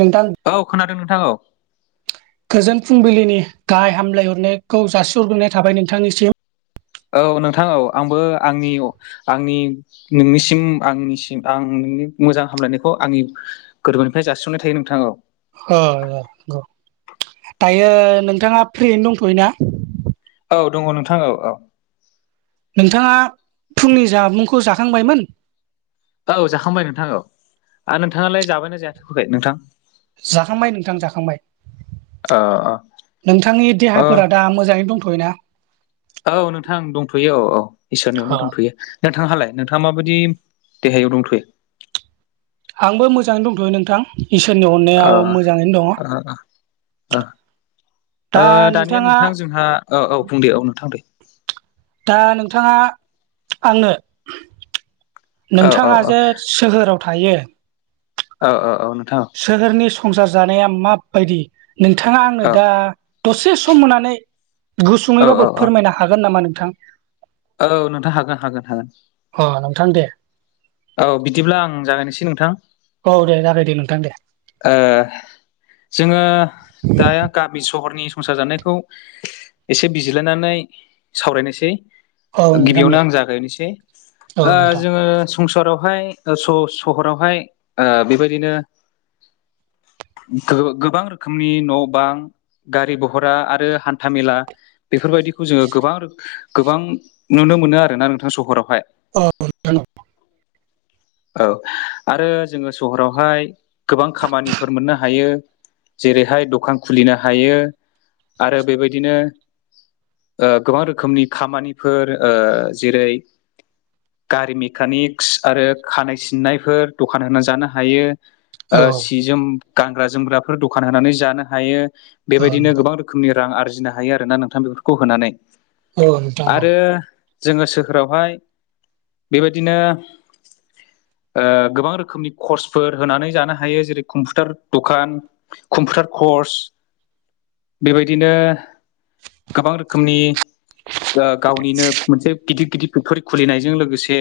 नोंथां औ खोनादों नोंथां औ। गोजोन फुंबिलिनि गाहाइ हामलायहरनायखौ जासिहरग्रोनाय थाबाय नोंथांनिसिम। औ नोंथां औ आंबो आंनि आंनि - नोंनिसिम आंनिसिम आं नोंनि मोजां हामलायनायखौ आंनि गोरबोनिफ्राय जासिहननाय थायो नोंथां औ। [unintelligible] दायो नोंथाङा फ्रियैनो दंथ'यो ना? औ दङ नोंथां औ औ। नोंथाङा फुंनि जामुंखौ जाखांबायमोन? औ जाखांबाय नोंथां औ आरो नोंथाङालाय जाबायना जाथ'आखै नोंथां? जाखांबाय नोंथां जाखांबाय। अ नोंथांनि अ देहाफोरा दा मोजाङै दंथ'यो ना? औ नोंथां दंथ'यो औ औ इसोरनि अननायाव दंथ'यो। नोंथांहालाय नोंथाङा माबादि देहायाव दंथ'यो? आंबो मोजाङैनो दंथ'यो नोंथां। इसोरनि अ अननायाव मोजाङैनो अ दङ। ओ दा दानिया नोंथाङा नोंथां जोंहा औ औ बुं दे औ नोंथां दे। दा नोंथाङा आंनो औ औ नोंथाङा औ जे सोहोराव थायो ओ ओ औ नोंथां औ। सोहोरनि संसार जानाया माबायदि नोंथाङा औ आंनो दा दसे सम होनानै औ औ गुसुङैबाबो औ फोरमायनो हागोन नामा नोंथां? औ नोंथां हागोन हागोन हागोन। अ नोंथां दे औ बिदिब्ला आं जागायनोसै नोंथां। औ दे जागाय दे नोंथां दे। ओ जोङो दा गामि स सहरनि संसार जानायखौ एसे बिजिरलायनानै सावरायनोसै। औ नोंथां गिबियावनो दे आं जागायनोसै औ ओ नोंथां जोङो संसारावहाय ओ स-सहरावहाय ओ बेबायदिनो गो-गोबां रोखोमनि न' बां गारि भहरा आरो हान्थामेला बेफोरबायदिखौ जोङो गोबां रोख गोबां नुनो मोनो आरोना नोंथां सहरावहाय। [inaudible] औ आरो जोङो सहरावहाय गोबां खामानिफोर मोननो हायो। जेरैहाय दखान खुलिनो हायो आरो बेबायदिनो ओ गोबां रोखोमनि खामानिफोर ओ जेरै गारि मेकानिक्स आरो खानाय सिननायफोर दखान होनानै जानो हायो औ जोम गानग्रा जोमग्राफोर दखान होनानै जानो हायो बेबायदिनो गोबां रोखोमनि रां आरजिनो हायो आरोना नोंथां बेफोरखौ होनानै औ नोंथां औ नोंथां औ आरो जोङो सोरोफोरावहाय बेबायदिनो गोबां रोखोमनि कर्सफोर होनानै जानो हायो जेरै कम्पिउटार दखान कम्पिउटार कर्स बेबायदिनो गोबां रोखोमनि ओ गावनिनो मोनसे गिदिर गिदिर फेक्टरि खुलिनायजों लोगोसे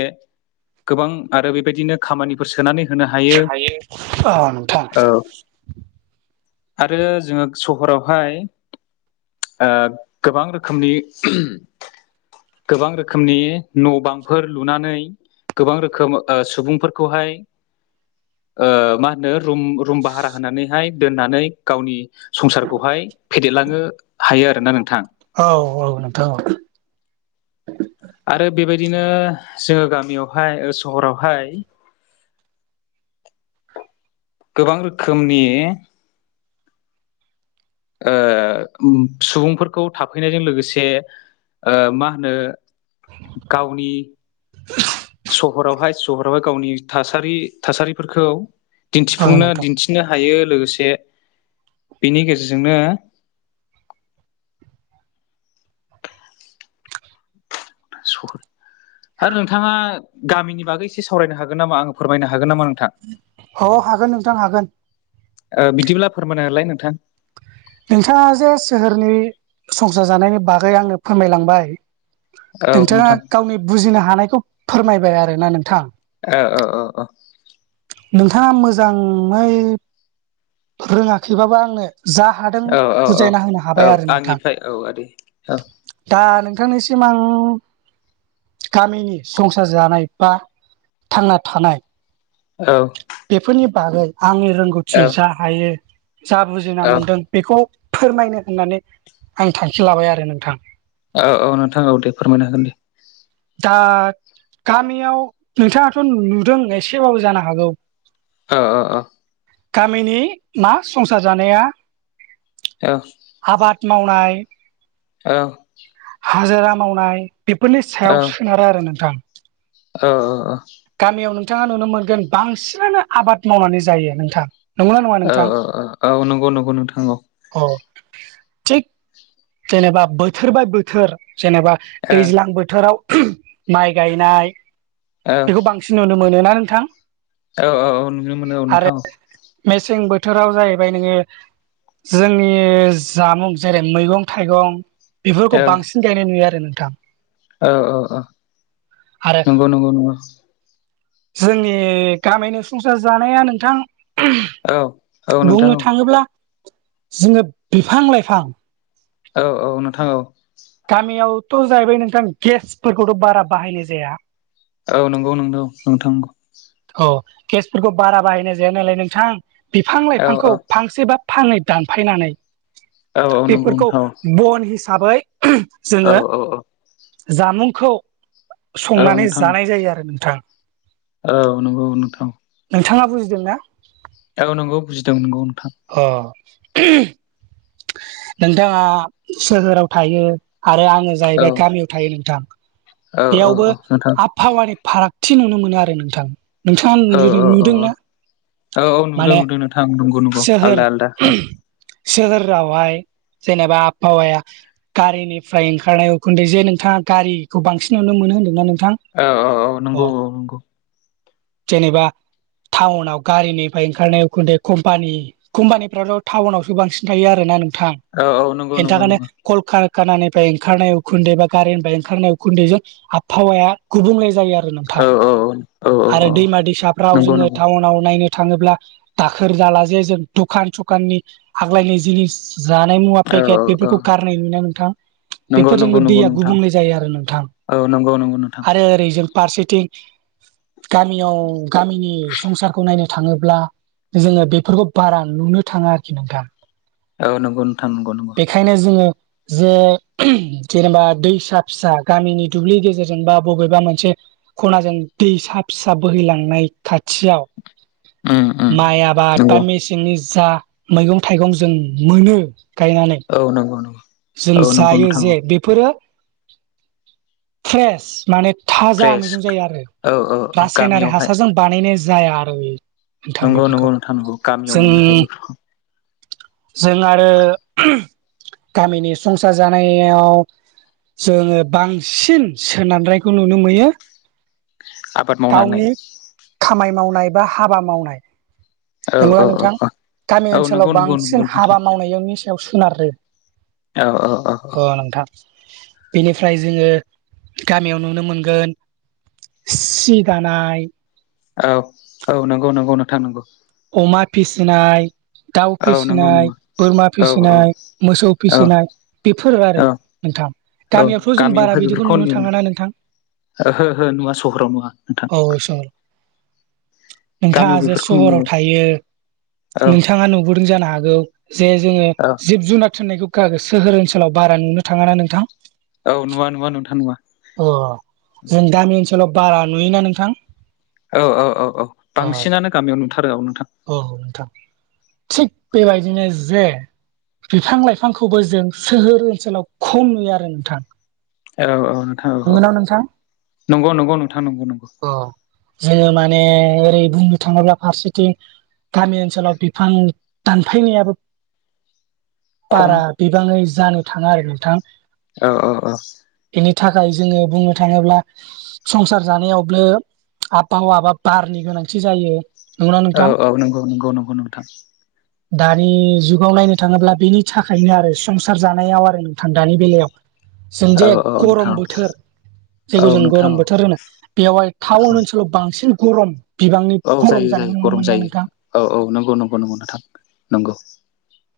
गोबां आरो बेबायदिनो खामानिफोर सोनानै होनो हायो नोंथां औ। आरो जोङो सहरावहाय ओ गोबां रोखोमनि गोबां रोखोमनि न' बांफोर लुनानै गोबां रोखोम सुबुंफोरखौहाय मा होनो रुम रुम भारा होनानैहाय दोननानै गावनि संसारखौहाय फेदेरलांनो हायो आरोना नोंथां औ औ नोंथां औ आरो बेबायदिनो जोङो गामियावहाय सहरावहाय गोबां रोखोमनि ओ सुबुंफोरखौ थाफैनायजों लोगोसे मा होनो गावनि [inaudible] सहरावहाय सहरावहाय गावनि थासारि थासारिफोरखौ औ दिन्थिफुंनो नोंथां दिथि नो हायो लोगोसे बेनि गेजेरजोंनो सह आरो नोंथाङा गामिनि बागै एसे सावरायनो हागोन नामा आङो फोरमायनो हागोन नामा नोंथां अ हागोन नोंथां हागोन बिदिब्ला फोरमाय हालाय नोंथां नोंथाङा जे सोहोरनि संसार जानायनि बागै आंनो फोरमायलांबाय औ नोंथाङा नोंथां गावनि बुजिनो हानायखौ फोरमायबाय आरोना नोंथां अ अ नोंथाङा मोजाङै रोङाखैबाबा आंनो जा हादों औ औ औ बुजायना होनो औ हाबाय आरो नोंथां आंनिफ्राय औ आदै औ दा नोंथांनिसिम आं गामिनि संसार जानाय बा थांना थानाय औ बेफोरनि बागै आंनि औ रोंगौथि जा हायो जा बुजिना औ मोनदों बेखौ फोरमायनो होननानै आं थांखि लाबाय आरो नोंथां औ औ नोंथां दे फोरमायनो हागोन दे दा गामियाव नोंथाङाथ' नुदों एसेबाबो जानो हागौ अ अ अ गामिनि ना संसार जानाया औ आबाद मावनाय औ हाजिरा मावनाय बेफोरनि सायाव सोनारो आरो नोंथां औ औ औ गामियाव नोंथाङा नुनो मोनगोन बांसिनानो आबाद मावनानै जायो नोंथाङा औ औ औ औ नंगौ नंगौ नोंथां औ जेनेबा बोथोर बाय बोथोर जेनेबा दैज्लां बोथोराव माइ गायनाय औ बेखौ बांसिन नुनो मोनो ना नोंथां? औ औ औ नुनो मोनो औ आरो नोंथां मेसें बोथोराव जाहैबाय नोङो जोंनि जामुं जेरै मैगं थाइगं औ बेफोरखौ बांसिन गायनाय नुयो आरो नोंथां। औ औ औ आरो नंगौ नंगौ नंगौ जोंनि गामिनि संसार जानाया नोंथां औ औ नोंथां बुंनो थाङोब्ला जोङो बिफां लाइफां औ औ नोंथां औ गामियावथ' जाहैबाय नोंथां गेसफोरखौथ' बारा बाहायनाय जाया औ नंगौ नंगौ नोंथां औ औ केसफोरखौ बारा बाहायनाय जाया नालाय नोंथां बिफां औ लाइफांखौ फांसेबा फाङै दानफायनानै औ औ नंगौ बेफोरखौ नोंथां बन हिसाबै औ जोङो औ जामुंखौ औ संनानै नोंथां जानाय जायो आरो नोंथां। औ नंगौ नोंथां नोंथाङा बुजिदों ना? औ नंगौ बुजिदों नंगौ नोंथां। ओ नोंथाङा सोहोराव थायो आरो आङो औ जाहैबाय गामियाव थायो नोंथां औ औ बेयावबो औ नोंथां आबहावानि फारागथि नुनो मोनो आरो नोंथां नोंथाङा औ औ औ नु-नुदोंना? औ औ नुदों नुदों नोंथांं नंगौ नंगौ आलदा आलदा सोहोर सोहोरावहाय जेनेबा आबहावाया गारिनिफ्राय ओंखारनाय उखुन्दै जे नोंथाङा गारिखौ बांसिन नुनो मोनो होन्दोंना नोंथां? औ औ औ नंगौ अ औ नंगौ जेनेबा टाउनाव गारिनिफ्राय ओंखारनाय उखुन्दै कम्पानि कम्पानिफ्राथ' टाउनावसो बांसिन थायो आरो ना नोंथां औ औ नंगौ बेनि नंगौ थाखायनो नंगौ कलकारखानानिफ्राय ओंखारनाय उखुन्दै बा गारिनिफ्राय ओंखारनाय उखुन्दैजों आबहावाया गुबुंले जायो आ रो औ नोंथां औ औ औ आरो औ दैमा दैसाफ्राव नंगौ जोङो नंगौ टाउनाव नायनो थाङोब्ला खोर जाला जे जों दुखान सुखाननि आग्लायनाय जिनिस जानाय मुवा औ पेकेट औ औ बेफोरखौ गारनाय नुयोना नोंथां? नंगौ नंगौ बेफोरजोंबो दैया गुबुंले जायो आरो नोंथां। ओ नंगौ नोंथां आरो ओरै जों फारसेथिं गामियाव गामिनि संसारखौ नायनो थाङोब्ला जोङो बेफोरखौ बारा नुनो थाङा आरोखि नोंथां औ नंगौ नोंथां नंगौ नंगौ बेखायनो जोङो जे जेनेबा दैसा फिसा गामिनि दुब्लि गेजेरजों बा बबेबा मोनसे खनाजों दैसा फिसा बोहैलांनाय खाथियाव उम उम माइ आबाद बा नंगौ मेसेंनि जा मैगं थाइगं जों मोनो गायनानै औ नंगौ नंगौ जों औ नंगौ जायो नोंथां औ जे बे फोरो फ्रेस माने थाजा फ्रेस मैगं जायो आरो औ औ औ रासायनारि गामियावहाय हासारजों बानायनाय जाया आरो बियो नंगौ नंगौ नोंथां नंगौ गामियाव मोननो हायो बेफोरखौ जों आरो गामिनि संसार जानायाव जोङो बांसिन सोनारनायखौ नुनो मोयो। आबाद मावनानै गावनि खामानि मावनाय बा हाबा मावनाय औ औ नंगौना औ नोंथां औ गामि औ ओनसोलाव नंगौ नंगौ बांसिन नंगौ हाबा नोंथां मावनायाव याव सोनारो औ औ औ ओ नोंथां बेनिफ्राय जोङो गामियाव नुनो मोनगोन सि दानाय औ औ नंगौ नंगौ नोंथां नंगौ अमा फिसिनाय दाउ औ नंगौ फिसिनाय नंगौ बोरमा औ औ फिसिनाय मोसौ औ फिसिनाय बेफोरो आरो औ नोंथां औ गामियावथ' जों बारा गामियावहाय बिदिखौ बेफोरखौ नु नुनो थाङ ना नोंथां ओहो ओहो नुवा सहराव नुवा नोंथां औ सहर नोंथाङा गामियाव जे बेफोरखौ नुयो सहराव थायो औ नोंथाङा नुबोदों जानो हागौ जे जोङो औ जिब जुनार थोननायखौो सोहोर ओनसोलाव बारा नुनो थाङाना नोंथां? औ नुवा नुवा नोंथां नुवा अ जों गामि ओनसोलाव बारा नुयोना नोंथां? औ औ औ औ बांसिनानो गामियाव नुथारो आ नोंथां औ नोंथां थिग बेबायदिनो जे बिफां लाइफांखौबो जों सोहोर ओनसोलाव खम नुयो आरो नोंथां। औ औ नोंथां औ औ नंगौना नोंथां नंगौ नंगौ नोंथां नंगौ नंगौ अ जोङो माने ओरै बुंनो थाङोब्ला फारसे गामि ओनसोलाव बिफां दानफायनायाब खम बारा बिबाङै जानो थाङा आरो नोंथां औ औ औ बेनि थाखाय जोङो बुंनो थाङोब्ला संसार जानायावबो आबहाव बा बारनि गोनांथि जायो नंगौना औ नोंथां औ नंगौ नंगौ नंगौ नोंथां दानि जुगाव नायनो थाङोब्ला बेनि थाखायनो आरो संसार जानायाव आरो नोंथां दानि बेलायाव औ जोंजे औ गरम नोंथां बोथोर औ जायखौ जों नोंथां गरम औ बोथोर होनो बेवहाय टाउन ओनसोलाव बांसिन गरम बिबांनि औ गरम जायो जानायखौ नुनो गरम मोनोना नोंथां जायो औ औ नंगौ नंगौ नंगौ नोंथां नंगौ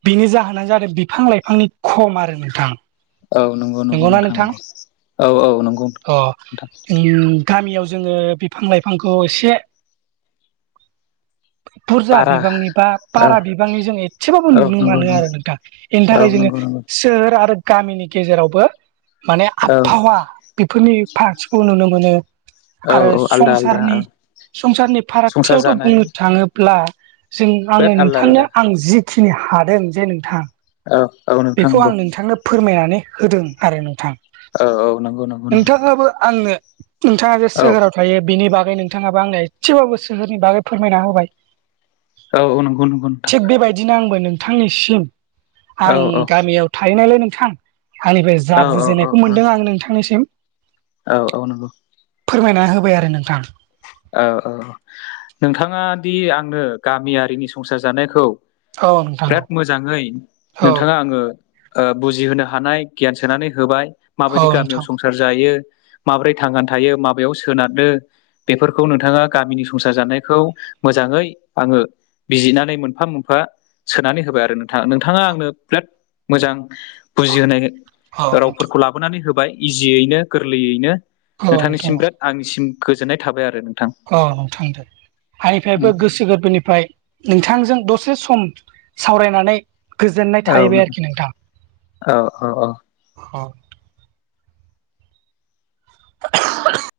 बिनि जाहोनानो जादों बिफां लाइफांनि खम आरो नोंथां औ नंगौ नंगौ नोंथां नंगौ औ औ नंगौ अ नथां उम गामियाव जोङो बिफां लाइफांखौ एसे बुरजा बारा बिबांनि बा औ बारा बिबांनि जों एसेबाबो औ नुनो नंगौ मोनो नंगौ आरो नोंथां बेनि औ थाखाय जोङो नंगौ नंगौ सोहोर आरो गामिनि गेजेरावबो माने औ आबहावा बेफोरनि पार्टसखौ नुनो मोनो औ आरो औ आलदा आलदा संसारनि औ संसारनि संसार फारागथियावथ' जानाय बुंनो थाङोब्ला ब्ला जों बिराद आङो आलदा आलदा नोंथांनो आं जिखिनि हादों जे नोंथां औ औ नों बेखौ आं नोंथांनो फोरमायनानै होदों आरो नोंथां औ औ नंगौ नंगौ नंगौ नोंथाङाबो आंनो नोंथाङा जे औ सोहोराव ओमफ्रायो बेनि बागै नोंथाङाबो आंनो एसेबाबो सोहोरनि बागै फोरमायना होबाय औ नंगौ नंगौ नोंथां थिग बेबायदिनो आंबो नोंथांनिसिम औ आं औ गामियाव थाहनायलै नोंथां आंनिफ्राय औ जा औ बुजिनायखौ मोनदों आं नोंथांनिसिम औ औ नंगौ फोरमायना होबाय आरो नोंथां औ औ नोंथाङा दि आंनो गामियारिनि संसार जानायखौ औ नोंथां बिराद मोजाङै औ नोंथाङा आङो बुजिहोनो हानाय गियान सोनानै होबाय औ माबायदि गामियाव नोंथां संस सार जायो माब्रै थांनानै थायो माबायाव सोनारनो बेफोरखौ नोंथाङा गामिनि संसार जानायखौ मोजाङै आङो बिजिरनानै मोनफा मोनफा सोनानै होबाय आरो नोंथाङ नोंथाङा आंनो बिराद मोजां बुजिहोनाय औ नोंथां रावफोरखौ लाबोनानै होबाय इजियैनो गोरलैयैनो औ नोंथां नोंथांनिसिम बिराद आंनिसिम गोजोननाय थाबाय आरो नों औ नोंथांदो आनिफ्रायबो गोसो गोरबोनिफ्राय नोंथांजों दसे सम सावरायनानै गोजोननाय औ थाहैबाय नोंथां आरोखि औ औ औ नोंथां [unintelligible]